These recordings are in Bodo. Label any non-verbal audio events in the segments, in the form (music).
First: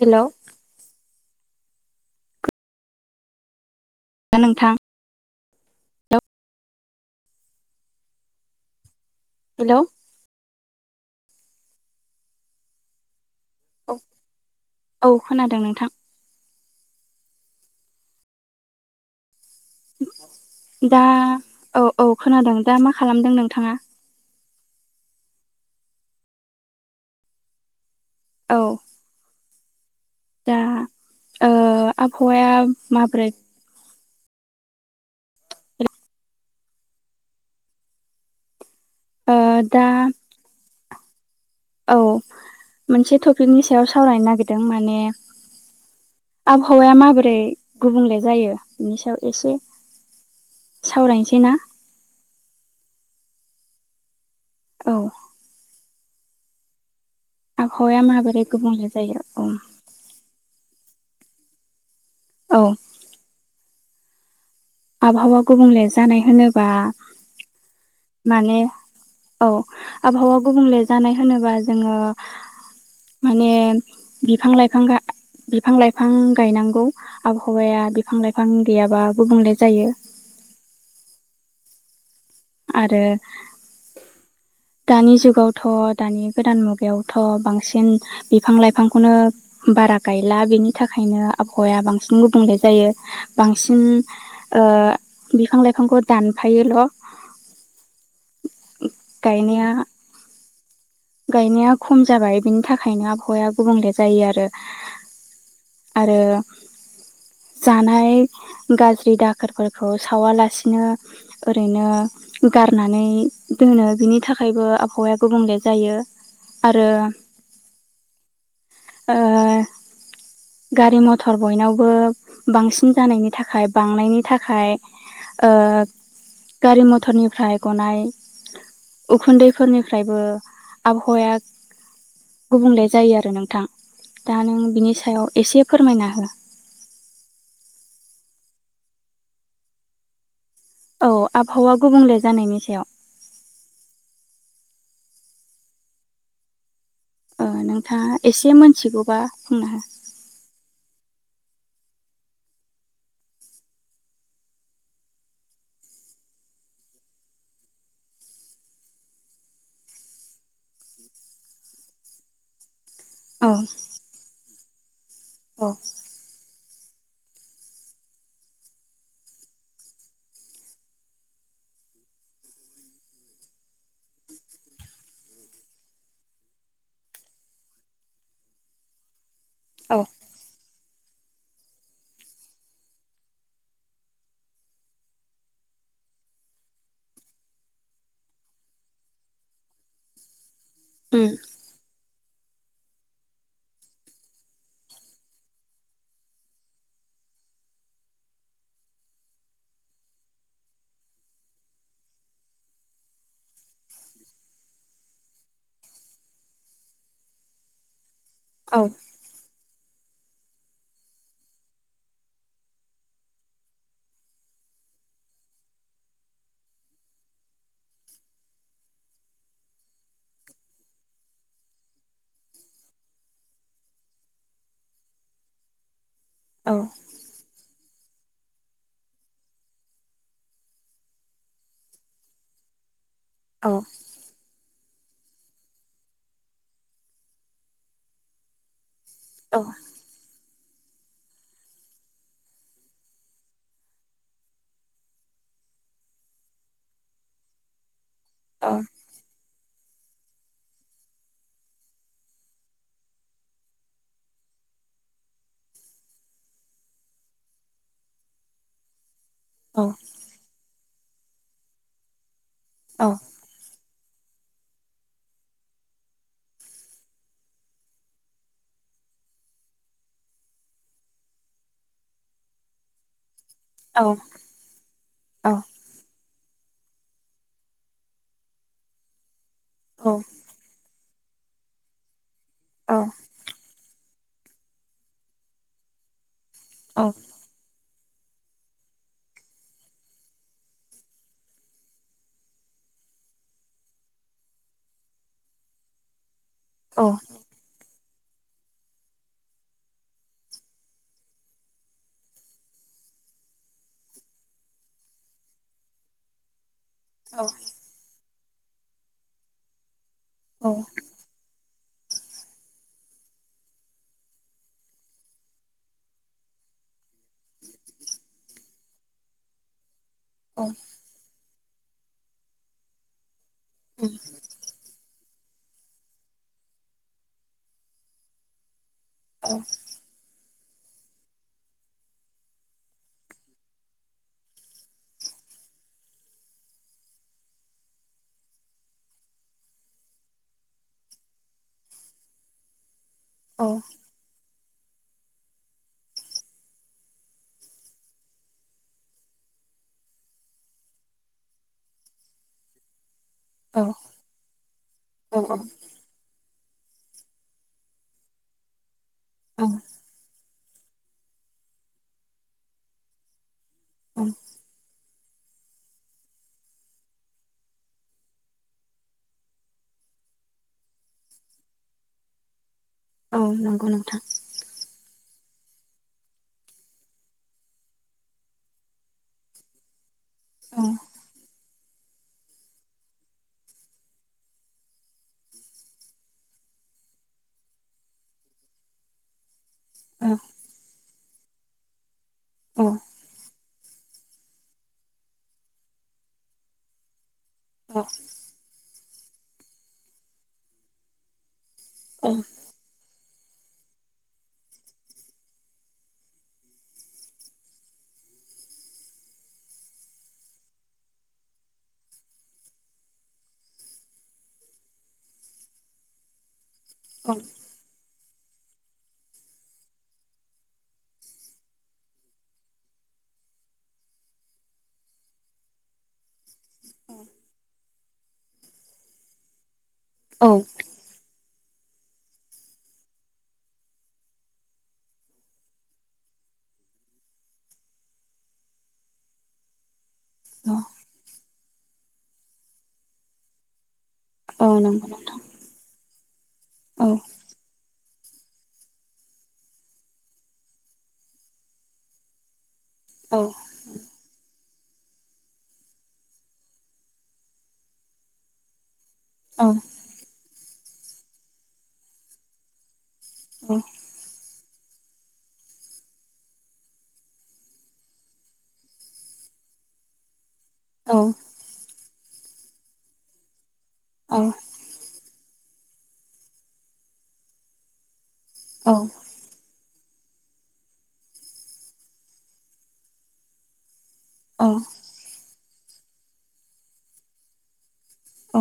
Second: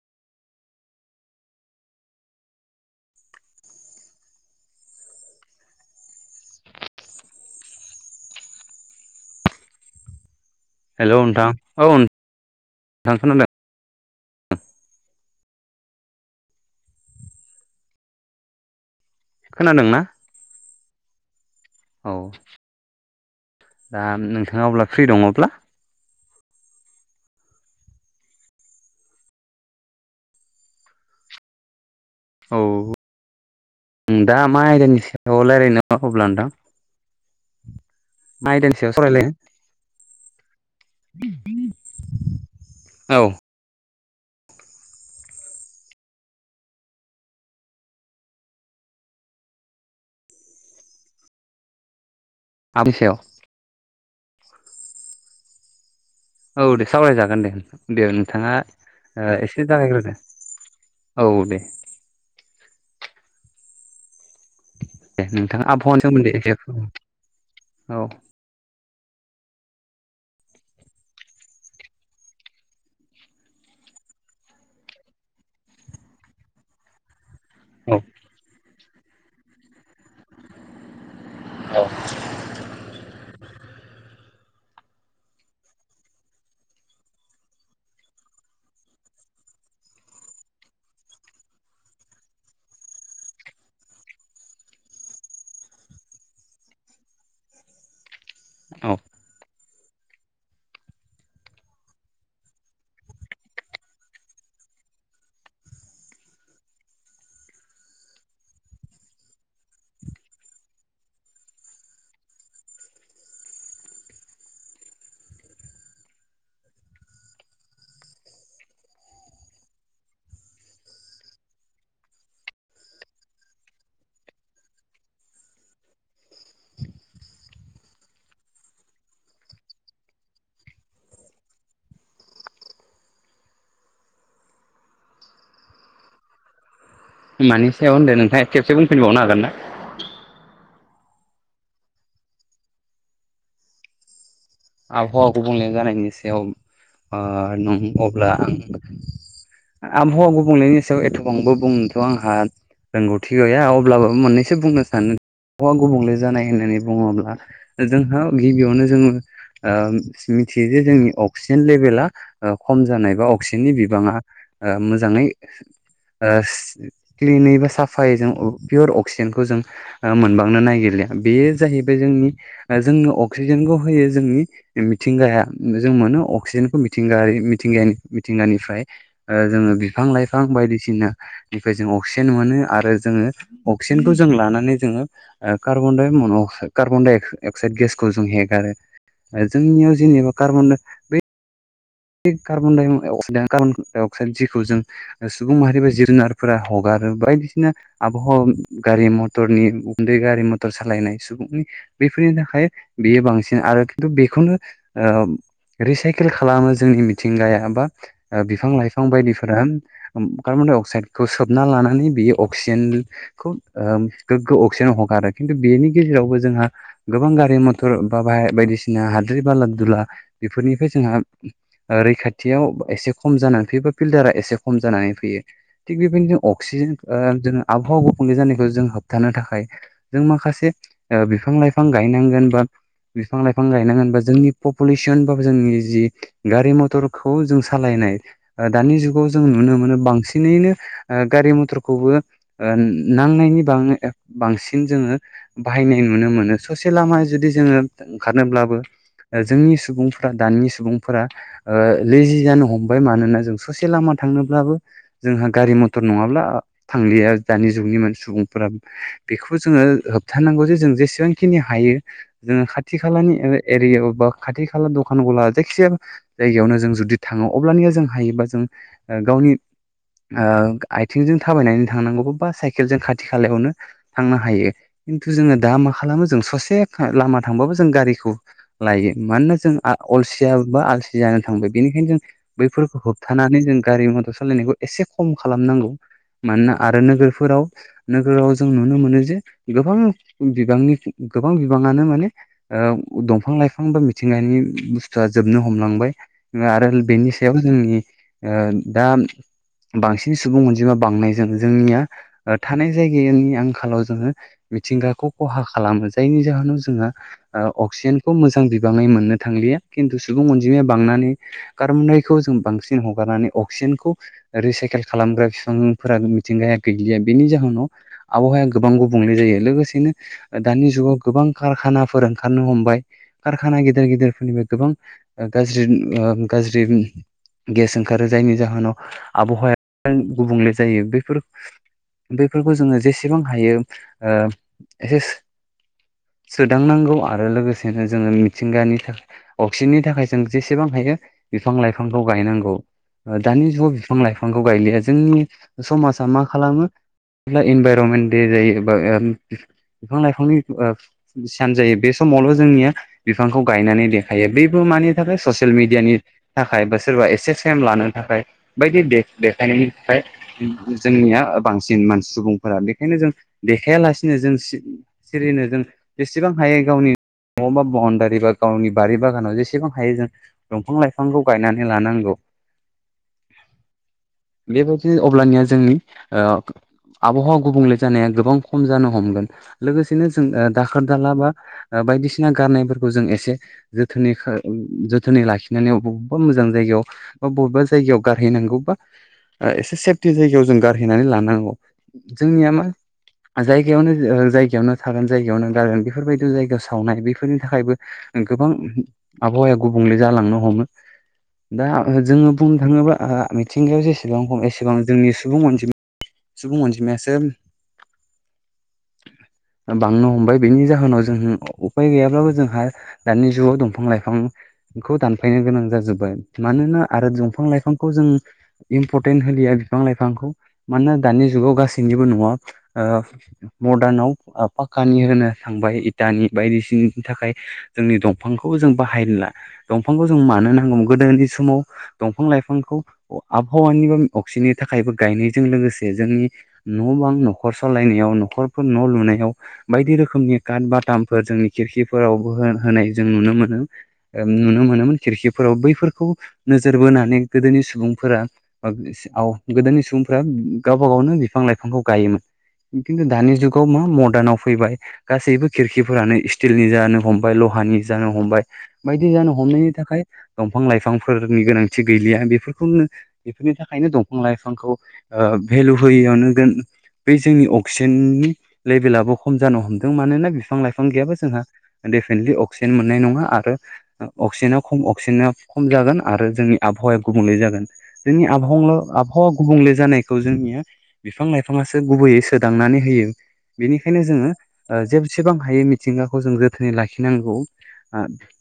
हेलौ दा नोंथां। हेलौ हेलौ नोंथां औ थां खोनादों औ औ खोनादों नोंथां खोनादोंना दा औ औ खोनादों दा मा खालामदों नोंथाङा? नों अब्ला फ्रि दङब्ला औ दा ओ आबहावाया माबोरै उम दा मा आयदानि सायाव लायरायनो अब्ला नोंथां मा आयदानि ओ दा (unintelligible) औ मोनसे औ टपिकनि सायाव सावरायनो नागिरदों माने आबहावाया माबोरै गुबुंले जायो बिनि सायाव एसे सावरायनोसै ना (unintelligible) औ औ दे सावरायजागोन दे आबहावाया दे माबोरै नोंथाङा गुबुंले जायो औ एसे जागायग्रोदो औ दे औ दे आबहावा नोंथाङा गुबुंले आबहावानि जानाय सोमोन्दै एसे औ होनोब्ला माने औ आबहावा गुबुंले जानाय होनोबा जोङो माने बिफां लाइफां गाय- बिफां लाइफां गायनांगौ आबहावाया औ बिफां लाइफां गैयाबा गुबुंले जायो। औ आरो दानि जुगावथ' दानि गोदान मुगायावथ' बांसिन बिफां लाइफांखौनो बारा गायला बेनि थाखायनो आबहावाया बांसिन गुबुंले जायो बांसिन ओ बिफां लाइफांखौ दानफायोल'। गायनाया गायनाया खम जाबाय बिनि थाखायनो आबहावाया गुबुंले जायो आरो। आरो जानाय गाज्रि दाखोरफोरखौ सावालासिनो ओरैनो गारनानै दोनो बिनि थाखायबो आबहावाया गुबुंले जायो आरो गारि मथर बयनावबो बांसिन जानायनि थाखाय बांनायनि थाखाय ओ गारि मथरनिफ्राय गनाय उखुन्दैफोरनिफ्रायबो आबहावाया गुबुंले जायो आरो नोंथां। दा नों बिनि सायाव एसे फोरमायना हो। मानि सायाव होनदों नोंथाङा खेबसे बुंफिनबावनो हागोन ना? औ आबहावा गुबुंले जानायनि सायाव। आबहावाखौ गुबुंले जानायनि सायाव ओ ओ नोंथाङा नं-अब्ला आं एसे मोनथिगौबा बुंना आबहावा गुबुंलेनि सायाव एथ' बांबो बुंनोथ' आंहा रोंगौथि गैया अब्लाबो मोननैसो बुंनो सानो आबहावा गुबुंले जानाय होननानै बुङोब्ला जोंहा गिबियावनो जोङो ओ मिथियो जे जोंनि अक्सिजेन लेभेला खम जानाय बा हो अक्सिजेननि औ बिबाङा ओ मोजाङै औ ओ क्लिन बा साफायै जों पियर अक्सिजेनखौ जों मोनबांनो नागिरलिया बेयो जाहैबाय जोंनि ओ जोंनो अक्सिजेनखौ होयो जोंनि मिथिंगाया जों मोनो अक्सिजेनखौ मिथिंगाय मिथिंगानि मिथिंगानिफ्राय ओ जोङो औ बिफां लाइफां बायदिसि नानिफाय अक्सिजेन मोनो आरो जोङो अक्सिजेनखौ जों लानानै जोङो ओ कारबन कार्बन कार्बनाइ अक्साइड गेसखौ जों हेगारो। आरो जोंनियाव जेनेबा कारबन उम बे कार्बन कार्बन डाइ अक्साइड जिखौ जों सुबुं माहारि बा जुनारफोरा हगा रो बायदिसिना आबहावा गारि मथरनि गन्दै गारि मथर सालायनाय सुबुंनि बेफोरनि थाखाय बेयो बांसिन आरो खिन्थु बेखौनो ओ रिसाइकेल खालामो जोंनि मिथिंगाया बा ओ औ बिफां लाइफां बायदिफोरा कार्बन डाइ अक्साइदखौ सोबना लानानै बियो अक्सिजेनखौ ओ गोग्गो अक्सिजेन हगारो खिन्थु बेनि गेजेरावबो जोंहा गोबां गारि मथर बा बायदिसिना हाद्रि बाला अब्ला बेफोरनिफ्राय जोंहा ओ रैखाथियाव एसे खम जानानै फैयो बा फिलथारा एसे खम जानानै फैयो थिग बे अक्सिजेन ओ जोङो आबहावा गुबुंले जानायखौ जों होबथानो थाखाय जों माखासे ओ बिफां लाइफां गायनांगोन बा बिफां लाइफां गायनांगोन बा जोंनि पपुलेसन बा जोंनि जि गारि मथरखौ जों सालायनाय ओ दानि जुगाव जों नुनो मोनो बांसिनैनो ओ गारि मथरखौबो ओन नांनायनि बांना बांसिन जोङो बाहाय बायनाय नुनो मोनो ससे लामाया जुदि जोङो ओंखारनोब्लाबो ओ जोंनि सुबुंफोरा दानि सुबुं फोरा ओ लेजि जानो हमबाय मानोना जों ससे लामा थांनोब्लाबो जोंहा गारि मथर नङाब्ला ओ थांलिया दानि जुगनि मान सुबुंफोरा बेखौ जोङो होबथानांगौ जे जों जेसेबांखिनि हायो जोङो खाथि खालानि ओ एरियायाव ब खाथि खाला दखान गला जायखि जाया जायगायावनो जों जुदि थाङो अब्लानिया जों हायोबा जों ओ गावनि ओ आथिंजों थाबायनानै थांनांगौ बा साइकेलजों खाथि सालायावनो थांनो हायो खिन्थु जोङो दा मा खालामो जों ससे लामा थांबाबो जों गारिखौ लायो मानोना जों आ अलसिया आसि जानो थांबाय बेनिखायनो जों बैफोरखौ होबथानानै जों गारि म सालायनायखौ एसे खम खालामनांगौ मानोना आरो नोगोरफोराव नोगोराव जों नुनो मोनो जे गोबां बिबांनि गोबां बिबाङानो माने ओब दंफां लाइफां बा मिथिंगानि बुस्थुआ जोबनो हमलांबाय आरो बेनि सायाव जोंनि ओ दा बांसिन सुबुं अनजिमा बांनायजों जोंनिया थानाय जायगायानि आंखालाव जोङो मिथिंगाखौ खहा खालामो जायनि जाहोनाव जो जोंओ ओ असिजेनखौ मोजां बिबाङै मोननो थांलिया खिन्थु सुबुं अनजिमाया बांनानै कारबनडाइखौ जों बांसिन हगारनानै अक्सिजेनखौ रिसाइकेल खालामग्रा बिफांफोरा मिथिंगाया गैलिया बेनि जाहोनाव आबहावाया गोबां गुबुंले जायो लोगोसेनो ओ दानि जुगाव गोबां कारखानाफोर ओंखारनो हमबाय कारखाना गेदेर गेदिर फोरनिफाय ओ गाज्रिम ओ गाज्रिम गेस ओंखारो जायनि जाहोनाव आबहावाया गुबुंले जायो बैफोर बेैफोरखौ जोङो जेसेबां हायो ओ एसेस सोदांनांगौ आरो लोगोसेनो जोङो मिथिंगानि थाख अक्सिजेननि थाखाय जों जेसेबां हायो बिफां लाइफांखौ गायनांगौ ओ दानि जुगाव बिफां लाइफां फांखौ गायलिया जोंनि समाजा मा खालामो ब्ला इनभाइरमेन्ट दे जायो एबा ओम बिफां लाइफांनि ओ सियान जायो बे समावल जोंनिया बिफांखौ औ गायनानै देखायो बेबो मानि थाखाय ससियेल मिडियानि थाखाय बा सोरबा एसे सेम लानो थाखाय बायदि दे औ देखायनायनि थाखाय जोंनिया ओ बांसिन मानसि सुबुंफोरा बेखायनो जों देखायालासिनो जों सि सिरिनो जों जेसेबां हायो गावनि नआव बा बाउण्डारि बा गावनि बारि बागानाव जेसेबां हायो जों दंफां लाइफांखौ गायनानै लानांगौ औ नंगौ नोंथां दि अब्लानिया जोंनि ओ आबहावा गुबुंले जानाया गोबां खम जानो हमगोन लोगोसे बिनो जों औ दाखोर दाला बा बायदिसिना गारनायफोरखौ जों एसे जोथोनैखो जोथोनै लाखिनानै ओबावबा मोजां जायगायाव बा बबेबा जायगायाव गारहैनांगौ बा बा ओ एसे औ सेपटि जायगायाव जों गारनानै लानांगौ जोंनिया औ मा-' जायगायावनो ओ जायगायावनो थागोन जायगायावनो गारोन बेफोरबायदि जायगायाव सावनाय बेफोरनि थाखायबो औ गोबां आबहावाया गुबुंले जालांनो हमो दा आंङो औ जोङो बुंनो थाङोबा आ मिथिंगायाव जेसेबां खम एसेबां जोंनि सुबुं अनजिमा सुबुं अनजिमायासो ओ बांनो हमबाय बेनि जाहोनाव जों उफाय गैयाब्लाबो जोंहा दानि जुगाव दंफां लाइफांखौ दानफायनो गोनां जाजोब्बाय मानोना आरो औ दंफां लाइफांखौ जों इम्परटेन्ट होलिया बिफां लाइफांखौ मानोना दानि जुगाव गासैनिबो नआव ओ मदार्नाव ओ पाककानि होनो थांबाय इटानि बायदिसिनानि थाखाय जोंनि दंफांखौ जों बाहायला दंफांखौ जों औ मानो नांगौमोन गोदोनि समाव दंफां लाइफांखौ आबहावानि बा अक्सिजेननि थाखायबो गायनायजों लोगोसे जोंनि न' बां न'खर सालायनायाव न'खरफोर न' लुनायाव बायदि रोखो खोमनि काट बटामफोर जोंनि खिरखिफोरावबो होनाय जों नुनो मोनो औ नुनो नंगौ मोनोमोन नोंथां खिरखिफोराव बैफोरखौ नोजोर औ बोनानै गोदोनि सुबुं फोरा गोदोनि सुबुंफोरा गावबा गावनो बिफां लाइफांखौ गायोमोन। खिन्थु औ दानि जुगाव मा मदार्नाव फैबाय गासैबो खिरखिफोरानो स्टिलनि जानो हम लहानि जानो हमबाय बायदि जानो हमनायनि थाखाय दं दंफां - लाइफांफोरनि गोनांथि गैलिया बेफोरखौनो बेफोरनि थाखायनो दंफां लाइफां खौ भेलु होयैयानो जों बे जोंनि अक्सिजेननि लेभेलाबो खम जानो हमदों मानोना बिफां - लाइफां गैयाबो जोंहा डेफिनेटलि अक्सिजेन मोननाय नङा आरो औ अक्सिजेना खम अक्सिजेना खम जागोन आरो जोंनि आबहावाया गुबुंले जागोन। जोंनि आबहावल आबहावा गुबुंले जानायखौ जोंनिया बिफां - लाइफांआसो गुबैयै सोदांनानै होयो बेनि खायनो जोङो औ जेसेबां हायो मिथिंगाखौ जों जोथोनै लाखिनांगौ। औ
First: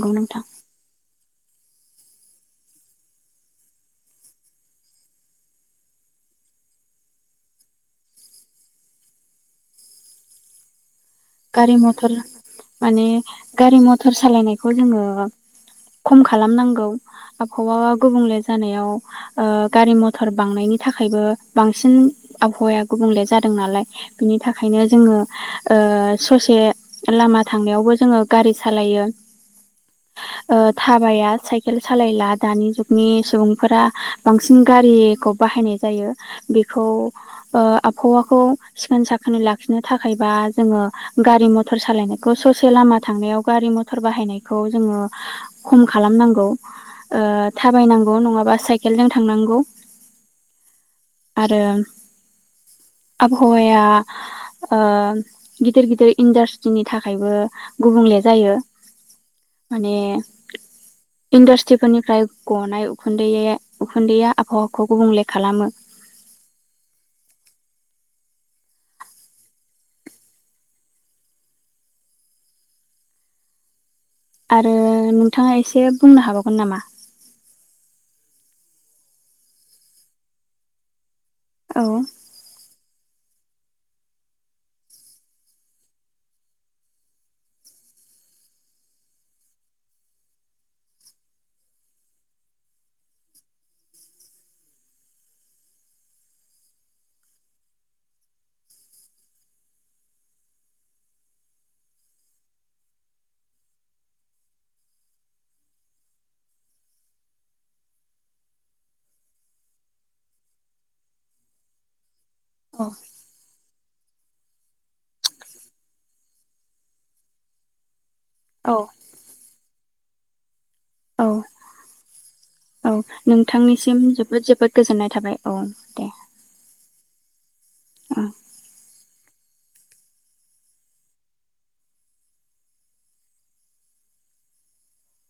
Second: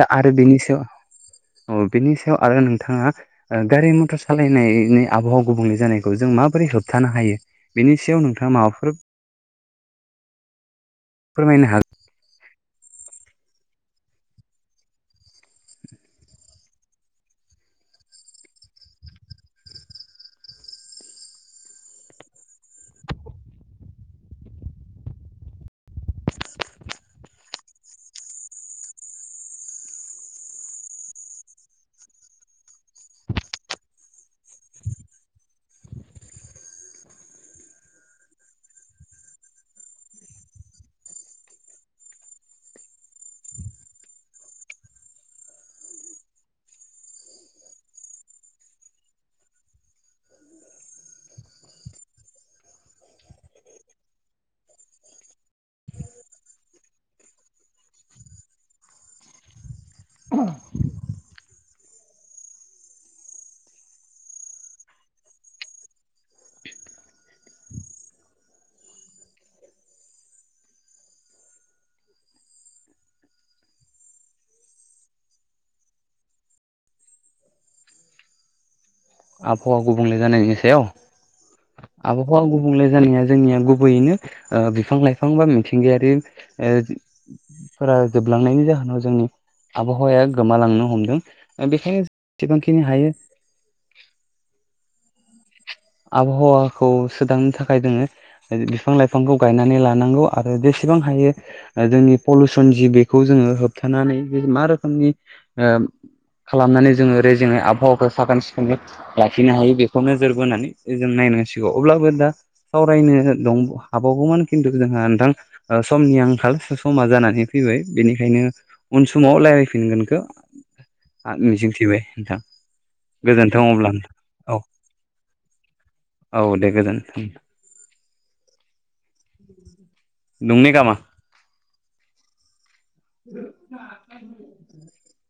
दा आरो नोंथां बनिसायाव (inaudible) बेनि सायाव आरो नोंथाङा गारि मथर सालायनायनि आबहावा गुबुंलै जानायखौ जों माबोरै होबथानो हायो बेनि सायाव नोंथाङा माबाफोर (inaudible) फोरमायनो गारि - हागोन मथर माने गारि - मथर सालायनायखौ जोङो खम खालामनांगौ आबहावा गुबुंले जानायाव ओ गारि - मथर बांनायनि थाखायबो बांसिन आबहावाया गुबुंले जादों नालाय बिनि थाखायनो जोङो ओ ससे लामा थांनायावबो जोङो गारि सालायो थाबाया साइकेल सालायला दानि जुगनि सुबुंफोरा बांसिन गारिखौ बाहायनाय जायो बेखौ आबहावाखौ सिखोन साखोनै लाखि नो थाखायबा जोङो गारि मथर सालायनायखौ ससे लामा थांनायाव गारि - मथर बाहायनायखौ जोङो खम खा लामनांगौ ओ थाबायनांगौ नङाबा साइकेलजों थांनांगौ आरो आबहावाया ओ गिदिर - गिदिर इन्डास्ट्रिनि थाखायबो गुबुंले जायो। माने इन्डासट्रिफोरनिफ्राय गनाय उखुन्दै - उखुन्दैया आबहावाखौ गुबुंले खालामो। (inaudible) आरो नोंथाङा एसे बुंनो हाबावगोन नामा? आबहावा गुबुंले जानायनि सायाव? औ आबहावा गुबुंले जानाया जोंनिया गुबैयैनो ओ बिफां - लाइफां बा मिथिंगायारि ओ फोरा जोबलांनायनि जाहोनाव जोंनि आबहावाया गोमालांनो हमदों बेखायनो जेसेबांखिनि हायो आबहावाखौ सोदांनो थाखाय जोङो बिफां - लाइफांखौ गायनानै लानांगौ आरो एसेबां हायो ओ जोंनि पलिुसन जिबिखौ जोङो होबथानानै मा रोखोमनि ओ (inaudible) खालामनानै जोङो रेजेङै आबहावाखौ साखोन-सिखोनै लाखिनो हायो बेखौ नोजोर बोनानै जों नायनांसिगौ अब्लाबो दा सावरायनो दं हाबावगौमोन खिन्थु जोंहा नोंथां समनि आंखाल समा जानानै फैबाय बेनि ओंखायनो औ उन समाव रायज्लायफिनगोनखौ औ मिजिं थिबाय नोंथां। औ गोजोनथों अब्ला नोंथांनिसिम नोंथां। जोबोद औ जोबोद गोजोननाय थाबाय औ। दे औ दे गोजोनथों। (inaudible) (unintelligible) (unintelligible)